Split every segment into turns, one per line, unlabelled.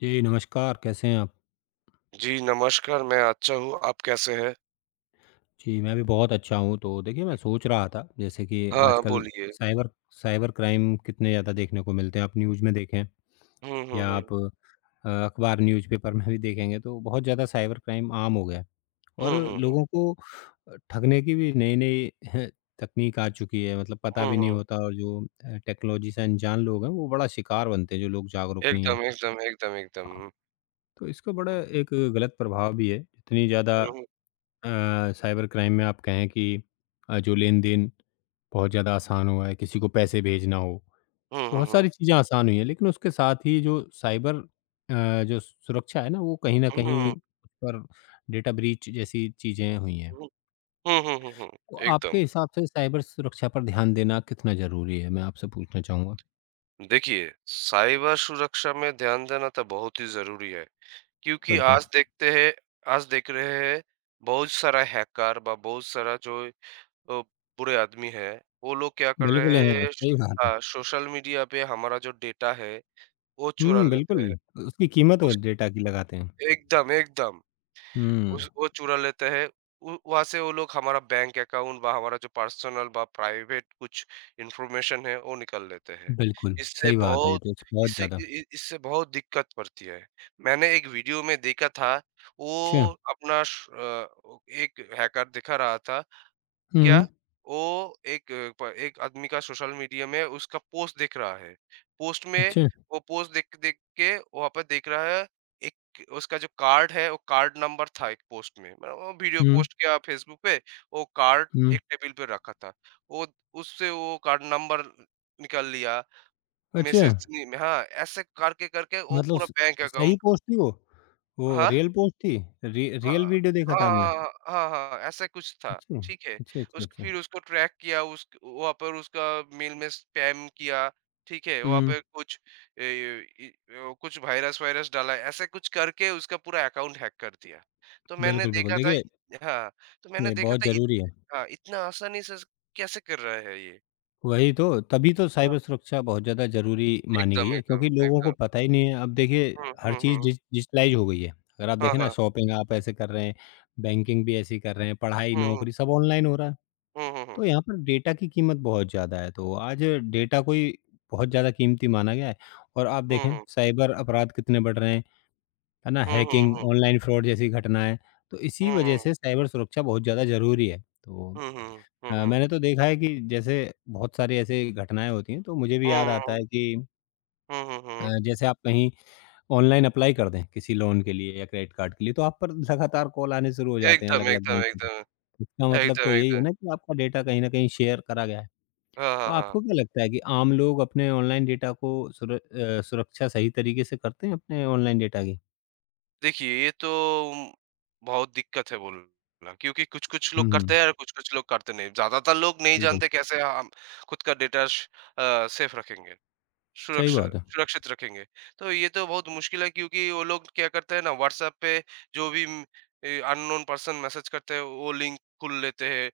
जी, नमस्कार, कैसे हैं आप?
जी, नमस्कार, मैं अच्छा हूँ, आप कैसे हैं?
जी, मैं भी बहुत अच्छा हूँ। तो देखिए, मैं सोच रहा था जैसे कि
हाँ,
आजकल
बोलिए।
साइबर साइबर क्राइम कितने ज़्यादा देखने को मिलते हैं। आप न्यूज़ में देखें
हुँ, हुँ,
या
हुँ।
आप अखबार न्यूज़पेपर में भी देखेंगे तो बहुत ज़्यादा साइबर क्राइम आम हो गया है और
हुँ, हुँ, हुँ।
लोगों को ठगने की भी नई-नई तकनीक आ चुकी है, मतलब पता
हुँ,
भी नहीं
हुँ।
होता और जो टेक्नोलॉजी से अनजान लोग हैं, वो बड़ा शिकार बनते हैं, जो लोग जागरूक नहीं हैं।
एकदम, एकदम, एकदम, एकदम।
हाँ, तो इसका बड़ा
हुँ,
एक गलत प्रभाव भी है। इतनी ज़्यादा
हुँ,
अ, साइबर क्राइम में आप कहें कि जो लेन-देन बहुत ज़्यादा आसान हुआ है, किसी को पैसे भेजना हो,
हुँ, हुँ,
बहुत
हुँ,
सारी चीज़ें आसान हुई हैं, लेकिन उसके साथ ही जो साइबर जो सुरक्षा है ना, वो कहीं न
हुँ,
कहीं
हुँ,
उस पर डेटा ब्रीच जैसी चीज़ें हुई हैं।
हुँ, हुँ, हुँ, हुँ,
तो आपके
एकदम।
हिसाब से साइबर सुरक्षा पर ध्यान देना कितना ज़रूरी है? मैं आपसे पूछना चाहूँगा।
देखिए, साइबर सुरक्षा में ध्यान देना तो बहुत ही ज़रूरी है, क्योंकि
बिल्कुल।
आज देख रहे हैं, बहुत सारा हैकर व बहुत सारा जो अ, बुरे आदमी हैं, वो लोग क्या कर
बिल्कुल
रहे
है,
हैं श
सही बात है।
हाँ, सोशल मीडिया पे हमारा जो डेटा है, वो चुरा
हुँ, बिल्कुल,
लेते हैं।
उसकी कीमत वो
उस
डेटा की लगाते हैं।
एकदम, एकदम।
हुँ,
उस वो चुरा लेते हैं। उ वहाँ से वो लोग हमारा बैंक अकाउंट व हमारा जो पर्सनल व प्राइवेट कुछ इन्फॉर्मेशन है, वो निकाल लेते हैं।
बिल्कुल,
इससे
सही बात है ये
बहुत
तो बहुत
इससे
ज़्यादा।
इ इ इससे बहुत दिक्कत पड़ती है। मैंने एक वीडियो में देखा था,
अच्छा,
वो अपना श अ, एक हैकर दिखा रहा था क्या
हुँ।
वो एक अ, प एक आदमी का सोशल मीडिया में उसका पोस्ट देख रहा है। पोस्ट में
अच्छा।
वो पोस्ट देख देख के वहाँ पर देख रहा है एक उसका जो कार्ड है वो कार्ड नंबर था एक पोस्ट में। मतलब वो वीडियो
हुँ,
पोस्ट किया फेसबुक पे वो कार्ड
हुँ।
एक टेबल पे रखा था। वो उससे वो कार्ड नंबर निकाल लिया
अच्छा,
मैसेज में। हाँ, ऐसे करके-करके वो
मतलब
पूरा
स
बैंक
सही
अकाउंट।
पोस्ट थी वो? वो
हाँ?
रियल पोस्ट थी? रि
हाँ,
रियल वीडियो देखा था आपने?
हाँ, हाँ, हाँ, ऐसा कुछ था,
अच्छा,
ठीक है।
अच्छा, अच्छा,
उस
अच्छा।
फिर उसको ट्रैक किया, उस वहाँ पर उसका मेल में स्पैम किया, ठीक है। वहाँ
हुँ,
पे कुछ कुछ वायरस-वायरस डाला, ऐसे कुछ करके उसका पूरा अकाउंट हैक कर दिया। तो मैंने
बिल्कुल, बिल्कुल।
देखा था।
देखिए,
हाँ, तो मैंने
ये
देखा
बहुत
था इत
ज़रूरी है।
हाँ, इतना आसानी से कैसे कर रहा है ये?
वही तो, तभी तो
हाँ,
साइबर सुरक्षा बहुत ज़्यादा ज़रूरी मानी गई
एकदम,
है
एकदम,
क्योंकि लोगों को
एकदम।
पता ही नहीं है। अब देखिए,
हुँ,
हर
हुँ,
चीज़
हुँ।
डिजिटलाइज़ हो गई है। अगर आप
हाँ,
देखें ना
हाँ।
शॉपिंग आप ऐसे कर रहे हैं, बैंकिंग भी ऐसे ही कर रहे हैं, पढ़ाई,
हुँ, हुँ।
नौकरी सब ऑनलाइन हो रहा है।
हुँ, हुँ, हुँ।
तो यहाँ पर डेटा की कीमत बहुत ज़्यादा है, तो आज डेटा कोई बहुत ज़्यादा कीमती माना गया है और आप
हुँ,
देखें
हुँ।
साइबर अपराध कितने बढ़ रहे हैं, है ना?
हुँ, हुँ,
हैकिंग,
हुँ।
ऑनलाइन फ्रॉड जैसी घटनाएँ, तो इसी
हुँ,
वजह
हुँ।
से साइबर सुरक्षा बहुत ज़्यादा ज़रूरी है। तो
हुँ, हुँ। हुँ, हुँ।
मैंने तो देखा है कि जैसे बहुत सारी ऐसी घटनाएँ होती हैं, तो मुझे भी
हुँ,
याद आता है
हुँ।
कि
हुँ, हुँ, हुँ।
जैसे आप कहीं ऑनलाइन अप्लाई कर दें किसी लोन के लिए या क्रेडिट कार्ड के लिए, तो आप पर लगातार कॉल आने शुरू हो जाते हैं
एकदम,
अलग-अलग
एकदम,
बैंक से।
एकदम।
इसका मतलब
एकदम,
तो यही है ना
एकदम।
कि आपका डेटा कहीं न कहीं शेयर करा गया है।
हाँ,
तो
हाँ, हाँ।
आपको क्या लगता है कि आम लोग अपने ऑनलाइन डेटा को सुरक्षा सही तरीके से करते हैं अपने ऑनलाइन डेटा की?
देखिए, ये तो बहुत दिक्कत है बोलना क्योंकि कुछ-कुछ
हुँ,
लोग करते
हुँ।
हैं और कुछ-कुछ लोग करते नहीं। ज़्यादातर लोग नहीं
बिल्कुल,
जानते कैसे हम खुद का डेटा श अ, सेफ रखेंगे।
सही
सुरक्षा
बात है।
सुरक्षित रखेंगे। तो ये तो बहुत मुश्किल है क्योंकि वो लोग क्या करते हैं ना, व्हाट्सऐप पे जो भी अननोन पर्सन मैसेज करते हैं वो लिंक खुल लेते हैं।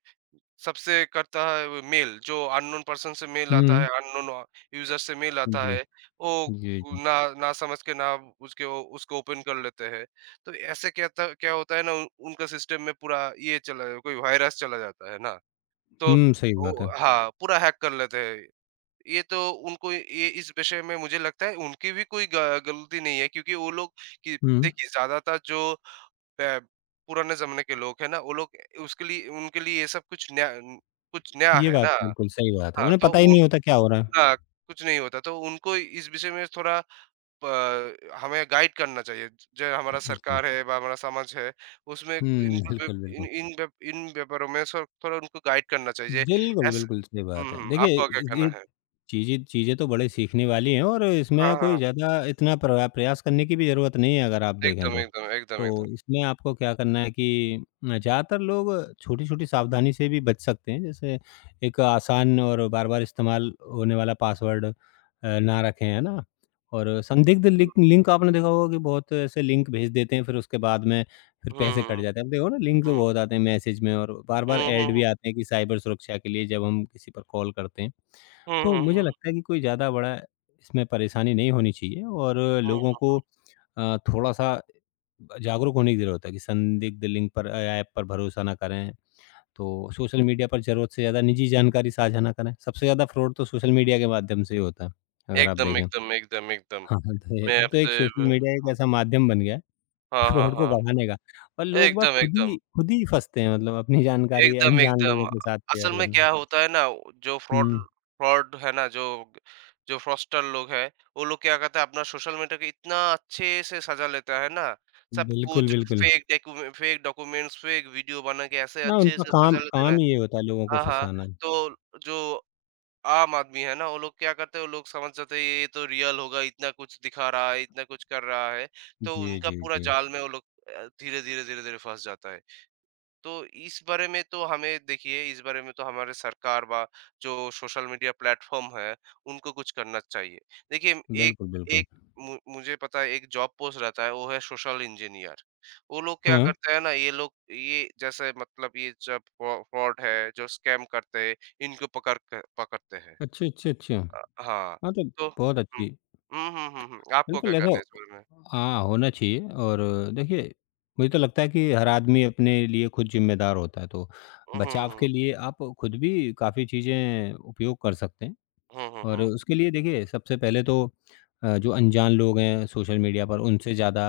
सबसे करता है वो मेल, जो अननोन पर्सन से मेल आता है,
हुँ,
यूज़र से मेल आता
जी,
है, वो
जी, जी।
ना ना समझ के ना उसके ओ उसको ओपन कर लेते हैं। तो ऐसे क्या होता है ना, उन उनका सिस्टम में पूरा ये चला कोई वायरस चला जाता है ना, तो
हुँ, सही बात है।
वो, हाँ, पूरा हैक कर लेते हैं। ये तो उनको, ये इस विषय में मुझे लगता है उनकी भी कोई ग गलती नहीं है क्योंकि वो लोग, कि,
हुँ,
देखिए ज़्यादातर जो प पुराने ज़माने के लोग हैं ना, वो लोग उसके लिए उनके लिए ये सब कुछ नया न कुछ नया
ये
है ना।
बात बिल्कुल सही बात है।
हाँ,
उन्हें
तो
पता ही
उन,
नहीं होता क्या हो रहा है।
हाँ, कुछ नहीं होता, तो उनको इस विषय में थोड़ा प हमें गाइड करना चाहिए। जो हमारा
जी।
सरकार है व हमारा समाज है, उसमें
हुँ,
इनको ब
बिल्कुल,
इन
बिल्कुल।
इन व्या इन व्यापारों में स थोड़ा उनको गाइड करना चाहिए।
बिल्कुल,
ऐसा,
बिल्कुल सही
हुँ,
बात है।
हुँ,
देखिए,
आपका क्या कहना
ये
है?
चीज़ें चीज़ें तो बड़ी सीखने वाली हैं और इसमें
हाँ,
कोई
हाँ।
ज़्यादा इतना प्रयास करने की भी ज़रूरत नहीं है अगर आप देखें
एकदम,
तो।
एकदम, एकदम, एकदम।
तो इसमें आपको क्या करना है कि ज़्यादातर लोग छोटी-छोटी सावधानी से भी बच सकते हैं। जैसे एक आसान और बार-बार इस्तेमाल होने वाला पासवर्ड ना रखें, है ना? और संदिग्ध लिंक लिंक आपने देखा होगा कि बहुत ऐसे लिंक भेज देते हैं फिर उसके बाद में फिर
हुँ,
पैसे कट
हुँ,
जाते हैं। अब देखो ना लिंक तो
हुँ,
बहुत आते हैं मैसेज में और
हुँ,
बार-बार
हुँ,
ऐड भी
हुँ,
आते हैं कि साइबर सुरक्षा के लिए जब हम किसी पर कॉल करते हैं।
हुँ,
तो
हुँ,
मुझे
हुँ,
लगता है कि कोई ज़्यादा बड़ा इसमें परेशानी नहीं होनी चाहिए और
हुँ।
लोगों को थोड़ा-सा जागरूक होने की ज़रूरत है कि संदिग्ध लिंक पर या ऐप पर भरोसा ना करें। तो सोशल मीडिया पर ज़रूरत से ज़्यादा निजी जानकारी साझा ना करें। सबसे ज़्यादा फ्रॉड तो सोशल मीडिया के माध्यम से ही होता है, अगर आप
एकदम,
देखें।
एकदम, एकदम, एकदम।
हाँ, हाँ, तो ये
मैं
तो एक
आपसे
सोशल
ब
मीडिया एक ऐसा माध्यम बन गया है कि
हाँ, हाँ,
फ्रॉड को
हाँ।
बढ़ाने का और लोग बाग
एकदम,
खुद ही
एकदम,
खुद ही फँसते हैं मतलब अपनी जानकारी
एकदम,
अनजान लोगों
एकदम।
के साथ शेयर
असल में
करना।
क्या होता है ना, जो फ्रॉड
हुँ,
फ्रॉड है ना, जो जो फ्रॉस्टर लोग हैं, वो लोग क्या करते हैं, अपना सोशल मीडिया को इतना अच्छे से सजा लेता है ना, सब
बिल्कुल,
कुछ
बिल्कुल।
फेक डॉक्यूमेंट्स, फेक वीडियो बना के ऐसे
ना,
अच्छे
उनका
से सजा
काम
लेते हैं
काम
ना।
ही ये होता है लोगों को
हाँ, हाँ।
फँसाना।
तो जो आम आदमी है ना, वो लोग क्या करते हैं, वो लोग समझ जाते हैं ये तो रियल होगा, इतना कुछ दिखा रहा है, इतना कुछ कर रहा है, तो
जी,
उनका
जी,
पूरा
जी।
जाल में वो लोग धीरे-धीरे, धीरे-धीरे फँस जाता है। तो इस बारे में तो हमें, देखिए इस बारे में तो हमारे सरकार व जो सोशल मीडिया प्लेटफ़ॉर्म है, उनको कुछ करना चाहिए। देखिए, एक
बिल्कुल, बिल्कुल।
एक मु मुझे पता है एक जॉब पोस्ट रहता है, वो है सोशल इंजीनियर। वो लोग क्या
हाँ।
करते हैं ना, ये लोग ये जैसे मतलब ये जब फ्रॉड है, जो स्कैम करते हैं, इनको पकड़ के पकड़ते हैं।
अच्छा, अच्छा, अच्छा। हाँ,
हाँ,
तो
तो,
बहुत
हुँ।
अच्छी
हुँ, हुँ, हुँ, हुँ। आपको क्या
बिल्कुल ऐसा
करना है इस बारे में?
हाँ, होना चाहिए और देखिए, मुझे तो लगता है कि हर आदमी अपने लिए खुद ज़िम्मेदार होता है, तो
हुँ,
बचाव के
हुँ,
लिए आप खुद भी काफ़ी चीज़ें उपयोग कर सकते हैं
हुँ, हुँ, हुँ,
और
हुँ।
उसके लिए देखिए सबसे पहले तो जो अनजान लोग हैं सोशल मीडिया पर उनसे ज़्यादा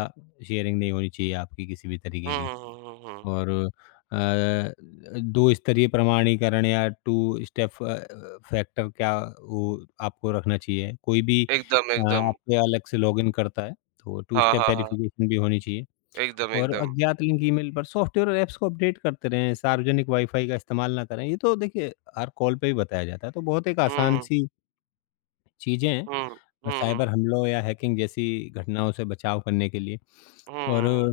शेयरिंग नहीं होनी चाहिए आपकी किसी भी तरीके
हुँ,
की।
हुँ, हुँ, हुँ, हुँ।
और अ, दो स्तरीय प्रमाणीकरण या टू स्टेप फैक्टर क्या वो आपको रखना चाहिए। कोई भी
एकदम, एकदम।
आपके अलग से लॉगिन करता है, तो टू
हाँ, हाँ,
स्टेप
हाँ।
वेरिफ़िकेशन भी होनी चाहिए
एकदम,
और
एकदम।
अज्ञात लिंक ईमेल पर सॉफ्टवेयर और ऐप्स को अपडेट करते रहें, सार्वजनिक वाईफ़ाई का इस्तेमाल ना करें। ये तो देखिए हर कॉल पे ही बताया जाता है, तो बहुत एक
हुँ,
आसान-सी चीज़ें हैं।
हुँ, हुँ, हुँ,
साइबर हमलों या हैकिंग जैसी घटनाओं से बचाव करने के लिए और
हुँ,
अ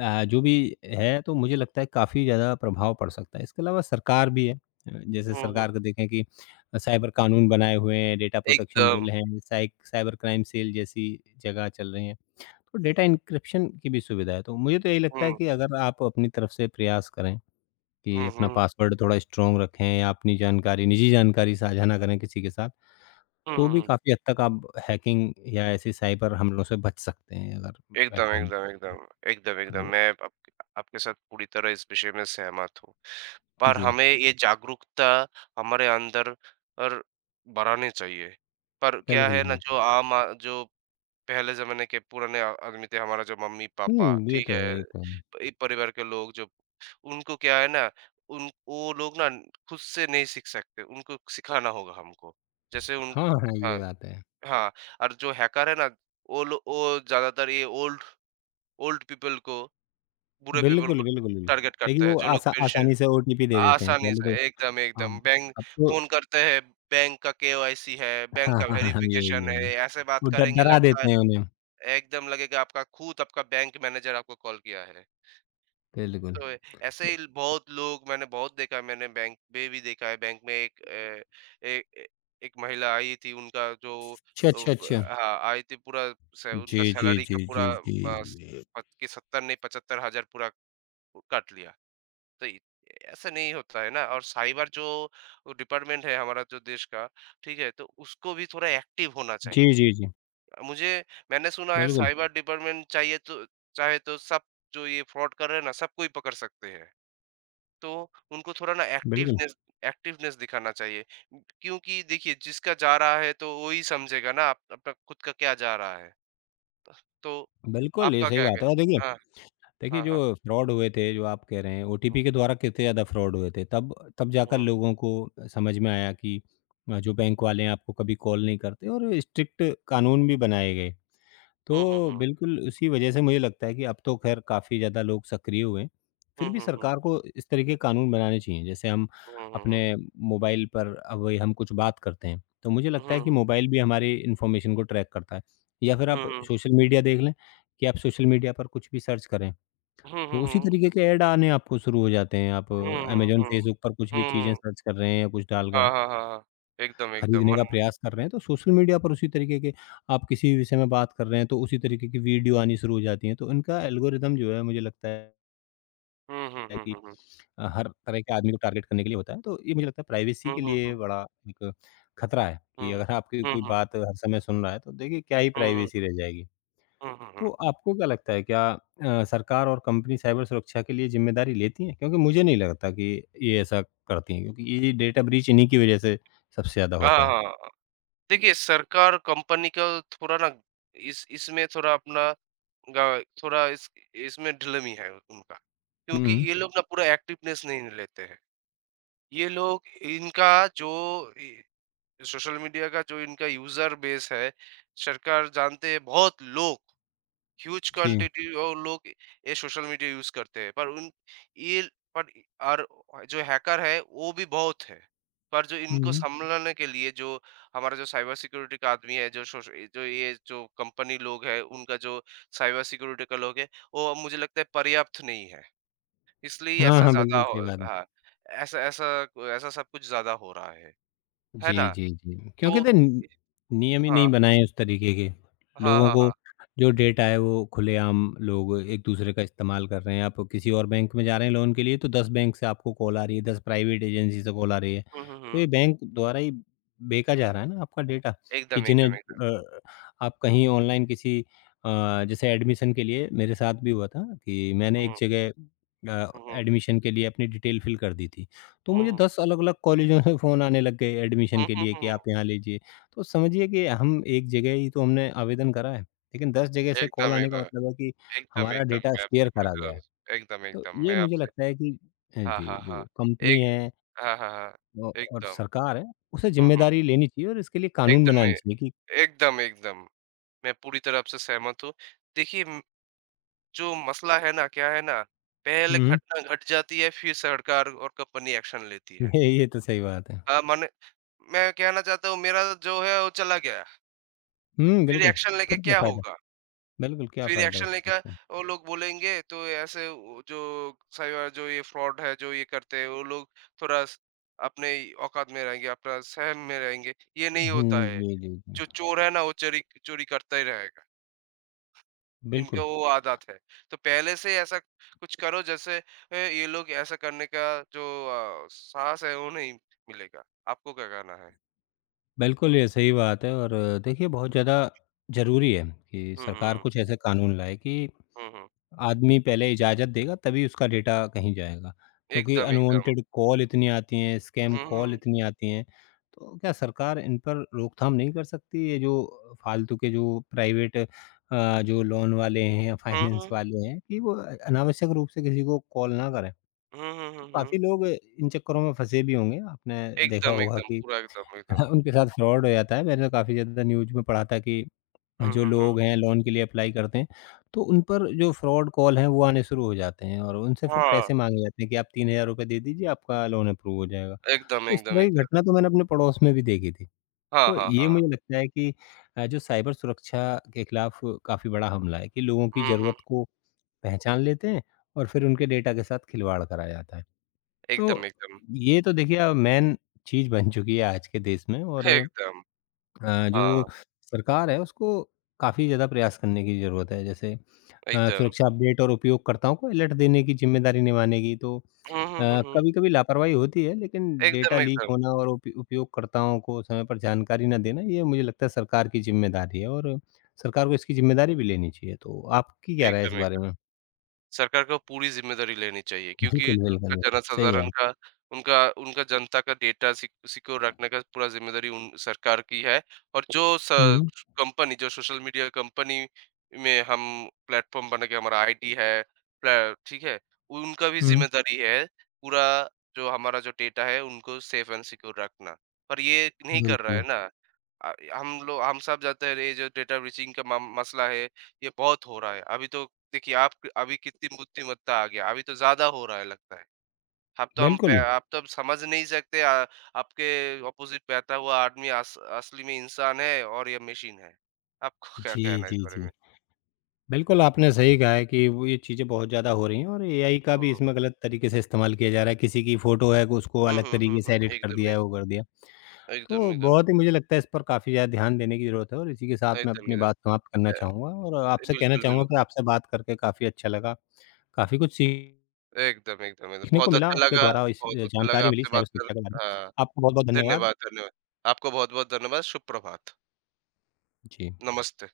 अ, जो भी है तो मुझे लगता है काफ़ी ज़्यादा प्रभाव पड़ सकता है। इसके अलावा सरकार भी है जैसे
हुँ, हुँ।
सरकार को देखें कि साइबर कानून बनाए हुए हैं, डेटा प्रोटेक्शन
एकदम।
बिल हैं, साइक साइबर क्राइम सेल जैसी जगह चल रही हैं। तो डेटा एन्क्रिप्शन की भी सुविधा है। तो मुझे तो यही लगता है
हुँ,
कि अगर आप अपनी तरफ से प्रयास करें कि
हुँ,
अपना
हुँ,
पासवर्ड थोड़ा स्ट्रॉन्ग रखें या अपनी जानकारी निजी जानकारी साझा ना करें किसी के साथ तो भी
हुँ।
काफ़ी हद तक आप हैकिंग या ऐसे साइबर हमलों से बच सकते हैं अगर मैं
एकदम,
कहूँ
एकदम,
तो।
एकदम। एकदम, एकदम।
तो
मैं आप आपके साथ पूरी तरह इस विषय में सहमत हूँ। पर
जी,
हमें ये जागरूकता हमारे अंदर अर बढ़ानी चाहिए। पर क्या
बिल्कुल,
है ना,
बिल्कुल।
जो आम आ जो पहले ज़माने के पुराने आदमी थे, हमारा जो
हुँ,
मम्मी-पापा,
ये
ठीक
तो
है?
है ये तो है।
इ परिवार के लोग जो, उनको क्या है ना, उन वो लोग ना खुद से नहीं सीख सकते, उनको सिखाना होगा हमको। जैसे उन
हाँ, हाँ, हाँ,
हाँ,
ये बात है।
हाँ। और जो हैकर है ना, वो ज़्यादातर ये ओल्ड ओल्ड पीपल को, बूढ़े पीपल
बिल्कुल,
को
बिल्कुल, बिल्कुल।
टारगेट
देखिए
करते हैं,
वो
जो लोग पेंशन,
आसानी से ओटीपी दे देते हैं,
आसानी
पहले
से
तो
एकदम,
हाँ,
एकदम, बैंक
अब तो
फ़ोन करते हैं, बैंक का केवाईसी है, बैंक
हाँ,
का
हाँ, हाँ, हाँ, यही,
वेरिफिकेशन है,
यही।
ऐसे बात
वो ड
करेंगे,
डरा
लगता है
देते हैं उन्हें,
एकदम लगेगा आपका खुद आपका बैंक मैनेजर आपको कॉल किया है।
बिल्कुल।
तो ऐसे
तो
ही बहुत लोग मैंने बहुत देखा है, मैंने बैंक में भी देखा है। बैंक में एक अ, ए ए एक महिला आई थी, उनका जो
अच्छा,
अ,
अच्छा, अच्छा।
हाँ, आई थी पूरा स
जी,
उनका
जी,
सैलरी
जी,
का पूरा
जी, जी।
कि 70 नहीं, 75,000 पूरा कट लिया। तो इ ऐसा नहीं होता है ना, और साइबर जो डिपार्टमेंट है हमारा जो देश का, ठीक है? तो उसको भी थोड़ा एक्टिव होना चाहिए।
जी, जी, जी।
मुझे मैंने सुना है,
बिल्कुल,
साइबर डिपार्टमेंट चाहिए तो चाहे तो सब जो ये फ्रॉड कर रहे हैं ना, सबको ही पकड़ सकते हैं। तो उनको थोड़ा ना
बिल्कुल।
एक्टिवनेस एक्टिवनेस दिखाना चाहिए। क्योंकि देखिए जिसका जा रहा है तो वो ही समझेगा ना, आप अपना खुद का क्या जा रहा है। तो
बिल्कुल, ये
आपका
सही
क्या कहे,
बात है और देखिए
हाँ,
देखिए,
हाँ, हाँ।
जो फ्रॉड हुए थे, जो आप कह रहे हैं,
हुँ,
ओटीपी के द्वारा कितने ज़्यादा फ्रॉड हुए थे। तब तब जाकर
हुँ।
लोगों को समझ में आया कि जो बैंक वाले हैं, आपको कभी कॉल नहीं करते और स्ट्रिक्ट कानून भी बनाए गए।
हुँ, हुँ,
तो
हुँ।
बिल्कुल उसी वजह से मुझे लगता है कि अब तो खैर काफ़ी ज़्यादा लोग सक्रिय हुए हैं।
हुँ,
फिर भी
हुँ,
सरकार को इस तरह के कानून बनाने चाहिए। जैसे हम अपने
हुँ।
मोबाइल पर अब वही हम कुछ बात करते हैं, तो मुझे
हुँ,
लगता
हुँ,
है कि
हुँ।
मोबाइल भी हमारी इन्फॉर्मेशन को ट्रैक करता है। या फिर
हुँ,
आप
हुँ, हुँ।
सोशल मीडिया देख लें कि आप सोशल मीडिया पर कुछ भी सर्च करें
हुँ,
तो
हुँ,
उसी
हुँ।
तरीके के ऐड आने आपको शुरू हो जाते हैं, आप
हुँ, हुँ,
अमेज़न,
हुँ।
फेसबुक पर कुछ भी
हुँ,
चीज़ें
हुँ।
सर्च कर रहे हैं या कुछ
हाँ,
डालकर
हाँ, हाँ, हाँ। एकदम, एकदम,
खरीदने का
मन,
प्रयास कर रहे हैं, तो सोशल मीडिया पर उसी तरीके के आप किसी विषय में बात कर रहे हैं, तो उसी तरीके की वीडियो आनी शुरू हो जाती हैं। तो इनका एल्गोरिदम जो है मुझे लगता है
हुँ, हुँ, हुँ,
कि
हुँ, हुँ।
हर तरह के आदमी को टारगेट करने के लिए होता है, तो ये मुझे लगता है प्राइवेसी
हुँ,
के
हुँ,
लिए
हुँ।
बड़ा एक खतरा है
हुँ।
कि अगर आपकी
हुँ,
कोई
हुँ।
बात हर समय सुन रहा है, तो देखिए क्या ही
हुँ, हुँ।
प्राइवेसी रह जाएगी।
हुँ, हुँ, हुँ।
तो आपको क्या लगता है क्या सरकार और कंपनी साइबर सुरक्षा के लिए ज़िम्मेदारी लेती हैं? क्योंकि मुझे नहीं लगता कि ये ऐसा करती हैं क्योंकि ये डेटा ब्रीच इन्हीं की वजह से सबसे ज़्यादा
हाँ,
होता है।
हाँ, हाँ। देखिए, सरकार कंपनी का थोड़ा ना इस इसमें थोड़ा अपना ग थोड़ा इस इसमें ढिलमी है उनका।
हुँ,
क्योंकि
हुँ।
ये लोग ना पूरा एक्टिवनेस नहीं लेते हैं। ये लोग, इनका जो इ सोशल मीडिया का जो इनका यूज़र बेस है, सरकार जानते हैं बहुत लोग, ह्यूज
जी।
क्वांटिटी और लोग ये सोशल मीडिया यूज करते हैं, पर उन ये पर और जो हैकर है वो भी बहुत है, पर जो
हुँ,
इनको
हुँ।
संभालने के लिए जो हमारा जो साइबर सिक्योरिटी का आदमी है, जो ये जो कंपनी लोग है उनका जो साइबर सिक्योरिटी का लोग है, वो मुझे लगता है पर्याप्त नहीं है, इसलिए
हाँ,
ऐसा
हाँ,
ज्यादा
बिल्कुल सही
हो-
बात है।
हाँ, ऐसा ऐसा ऐसा सब कुछ ज्यादा हो रहा है
जी,
ना?
जी, जी।
तो,
क्योंकि तो नि नियम ही नहीं
हाँ,
बनाए हैं उस तरीके के।
हाँ,
लोगों
हाँ,
को
हाँ।
जो डेटा है वो खुलेआम लोग एक-दूसरे का इस्तेमाल कर रहे हैं। आप किसी और बैंक में जा रहे हैं लोन के लिए तो 10 बैंक से आपको कॉल आ रही है, 10 प्राइवेट एजेंसी से कॉल आ रही है।
हम्म, हम्म,
तो ये बैंक द्वारा ही बेचा जा रहा है ना आपका डेटा कि
एकदम,
जिन्हें
एकदम, एकदम।
आप कहीं ऑनलाइन किसी जैसे एडमिशन के लिए मेरे साथ भी हुआ था कि मैंने एक
हम्म,
जगह अ,
हम्म,
एडमिशन के लिए अपनी डिटेल फ़िल कर दी थी। तो
हम्म,
मुझे 10 अलग-अलग कॉलेजों से फ़ोन आने लग गए
हुँ,
एडमिशन के
हुँ,
लिए
हुँ,
कि
हुँ।
आप यहाँ लीजिए। तो समझिए कि हम एक जगह ही तो हमने आवेदन करा है, लेकिन 10 जगह से कॉल
एकदम,
आने का
एकदम,
मतलब है कि
एकदम,
हमारा
एकदम,
डेटा
मैं आपसे
शेयर
पूरी
करा
तरह
गया है।
से- एकदम,
तो
एकदम,
ये
मैं
मुझे
आपसे
लगता है कि
हाँ,
जी,
हाँ,
जो
हाँ।
कंपनी
एक,
है
हाँ, हाँ, हाँ।
औ और
एकदम।
सरकार है, उसे
हुँ, हुँ।
ज़िम्मेदारी लेनी चाहिए और इसके लिए कानून
एकदम, ए
बनाने चाहिए कि
एकदम, एकदम। मैं पूरी तरह आपसे सहमत हूँ। देखिए म जो मसला है ना, क्या है ना, पहले
हुँ,
घटना घट जाती है फिर सरकार और कंपनी एक्शन लेती
हुँ,
है।
ये तो सही बात है।
अ, माने मैं कहना चाहता हूँ, मेरा जो है वो चला गया।
हुँ,
फिर
बिल्कुल,
एक्शन लेके
फिर क्या
क्या
फ़ायदा?
होगा?
बिल्कुल, क्या
फिर
फ़ायदा
एक्शन
उस चीज़
लेकर
का?
वो लोग बोलेंगे तो ऐसे, वो जो साइबर जो ये फ्रॉड है, जो ये करते हैं वो लोग थोड़ा स- अपने औकात में रहेंगे, अपना सहम में रहेंगे, ये नहीं होता
हुँ,
है।
जी, जी, जी।
जो चोर है ना, वो चोरी चोरी करता ही रहेगा, इनका
बिल्कुल।
वो आदत है। तो पहले से ऐसा कुछ करो जैसे, ये लोग ऐसा करने का जो साहस है वो नहीं मिलेगा। आपको क्या कहना है?
बिल्कुल, ये सही बात है और देखिए बहुत ज़्यादा ज़रूरी है कि
हम्म,
सरकार
हम्म,
कुछ ऐसे कानून लाए कि
हम्म,
आदमी पहले इजाज़त देगा तभी उसका डेटा कहीं जाएगा। क्योंकि
एकदम, एकदम।
अनवांटेड कॉल इतनी आती हैं, स्कैम कॉल
हम्म,
इतनी आती हैं, तो क्या सरकार इन पर रोकथाम नहीं कर सकती? ये जो फालतू के जो प्राइवेट जो लोन वाले हैं या
हम्म,
फाइनेंस
हम्म,
वाले हैं कि वो अनावश्यक रूप से किसी को कॉल ना करें।
हम्म, हम्म,
तो
हम्म,
काफ़ी लोग इन चक्करों में फँसे भी होंगे, आपने देखा
एकदम,
होगा
एकदम,
कि
पूरा एकदम, एकदम।
हाँ, उनके साथ फ्रॉड हो जाता है। मैंने तो काफ़ी ज़्यादा न्यूज़ में पढ़ा था कि
हुँ,
जो
हुँ, हुँ।
लोग हैं लोन के लिए अप्लाई करते हैं, तो उन पर जो फ्रॉड कॉल हैं वो आने शुरू हो जाते हैं और उनसे फिर
हाँ,
पैसे माँगे जाते हैं कि आप 3000 रुपए दे दीजिए आपका लोन अप्रूव हो जाएगा।
एकदम,
तो इस
एकदम,
तरह की
एकदम।
घटना तो मैंने अपने पड़ोस में भी देखी थी।
हाँ,
तो
हाँ,
ये
हाँ।
मुझे लगता है कि जो साइबर सुरक्षा के खिलाफ काफ़ी बड़ा हमला है कि लोगों की
हुँ, हुँ।
ज़रूरत को पहचान लेते हैं और फिर उनके डेटा के साथ खिलवाड़ कराया जाता है। तो
एकदम, एकदम।
ये तो देखिए मेन चीज़ बन चुकी है आज के देश में और
एकदम,
जो
हाँ,
सरकार है उसको काफ़ी ज़्यादा प्रयास करने की ज़रूरत है। जैसे
एकदम।
सुरक्षा अपडेट और उपयोगकर्ताओं को अलर्ट देने की ज़िम्मेदारी निभाने की तो
हुँ, हुँ, हुँ, हुँ।
कभी-कभी लापरवाही होती है लेकिन डेटा
एकदम,
लीक
एकदम।
होना और उप उपयोगकर्ताओं को समय पर जानकारी ना देना ये मुझे लगता है सरकार की ज़िम्मेदारी है और सरकार को इसकी ज़िम्मेदारी भी लेनी चाहिए। तो आपकी क्या राय है इस
एकदम,
बारे
एकदम।
में?
सरकार को पूरी ज़िम्मेदारी लेनी चाहिए, क्योंकि
बिल्कुल, बिल्कुल,
उनका
बिल्कुल। सही
जनसाधारण
बात।
का, उनका उनका जनता का डेटा सिक्योर रखने का पूरा ज़िम्मेदारी उन सरकार की है। और जो स
हुँ,
कंपनी जो सोशल मीडिया कंपनी में हम प्लेटफ़ॉर्म बना के हमारा आईडी है, प्ले ठीक है? उनका भी
हुँ।
ज़िम्मेदारी है पूरा, जो हमारा जो डेटा है उनको सेफ़ एंड सिक्योर रखना। पर ये नहीं कर रहा है
बिल्कुल,
ना। हम सब जानते हैं ये जो डेटा ब्रीचिंग का माम मसला है, ये बहुत हो रहा है। अभी तो देखिए, आप अभी कितनी बुद्धिमत्ता आ गया, अभी तो ज़्यादा हो रहा है लगता है।
बिल्कुल।
आप तो हम समझ नहीं सकते, आपके ऑपोज़िट बैठा हुआ आदमी अस असली में इंसान है और ये मशीन है। आपको क्या
जी,
कहना है इस
जी,
बारे
जी।
में?
बिल्कुल, आपने सही कहा है कि वो ये चीज़ें बहुत ज़्यादा हो रही हैं और एआई का भी
हुँ।
इसमें गलत तरीके से इस्तेमाल किया जा रहा है। किसी की फ़ोटो है, उसको
हुँ,
अलग
हुँ, हुँ,
तरीके से
हुँ।
एडिट कर
एकदम,
दिया है, वो कर दिया।
एकदम,
तो
एकदम,
बहुत ही मुझे लगता है इस पर काफ़ी ज़्यादा ध्यान देने की ज़रूरत है और इसी के साथ मैं
एकदम,
अपनी
एकदम।
बात समाप्त करना
अ,
चाहूँगा और आपसे कहना
बिल्कुल,
चाहूँगा
बिल्कुल।
कि आपसे बात करके काफ़ी अच्छा लगा। काफ़ी कुछ सीखने
एकदम, एकदम, एकदम।
को
बहुत
मिला
अच्छा
आपके
लगा,
द्वारा इस
बहुत अच्छा लगा
जानकारी मिली
आपसे बात
साइबर
कर,
सुरक्षा के बारे में।
अ,
आपको बहुत-बहुत धन्यवाद।
धन्यवाद, धन्यवाद। आपको बहुत-बहुत धन्यवाद। शुभ प्रभात।
जी।
नमस्ते।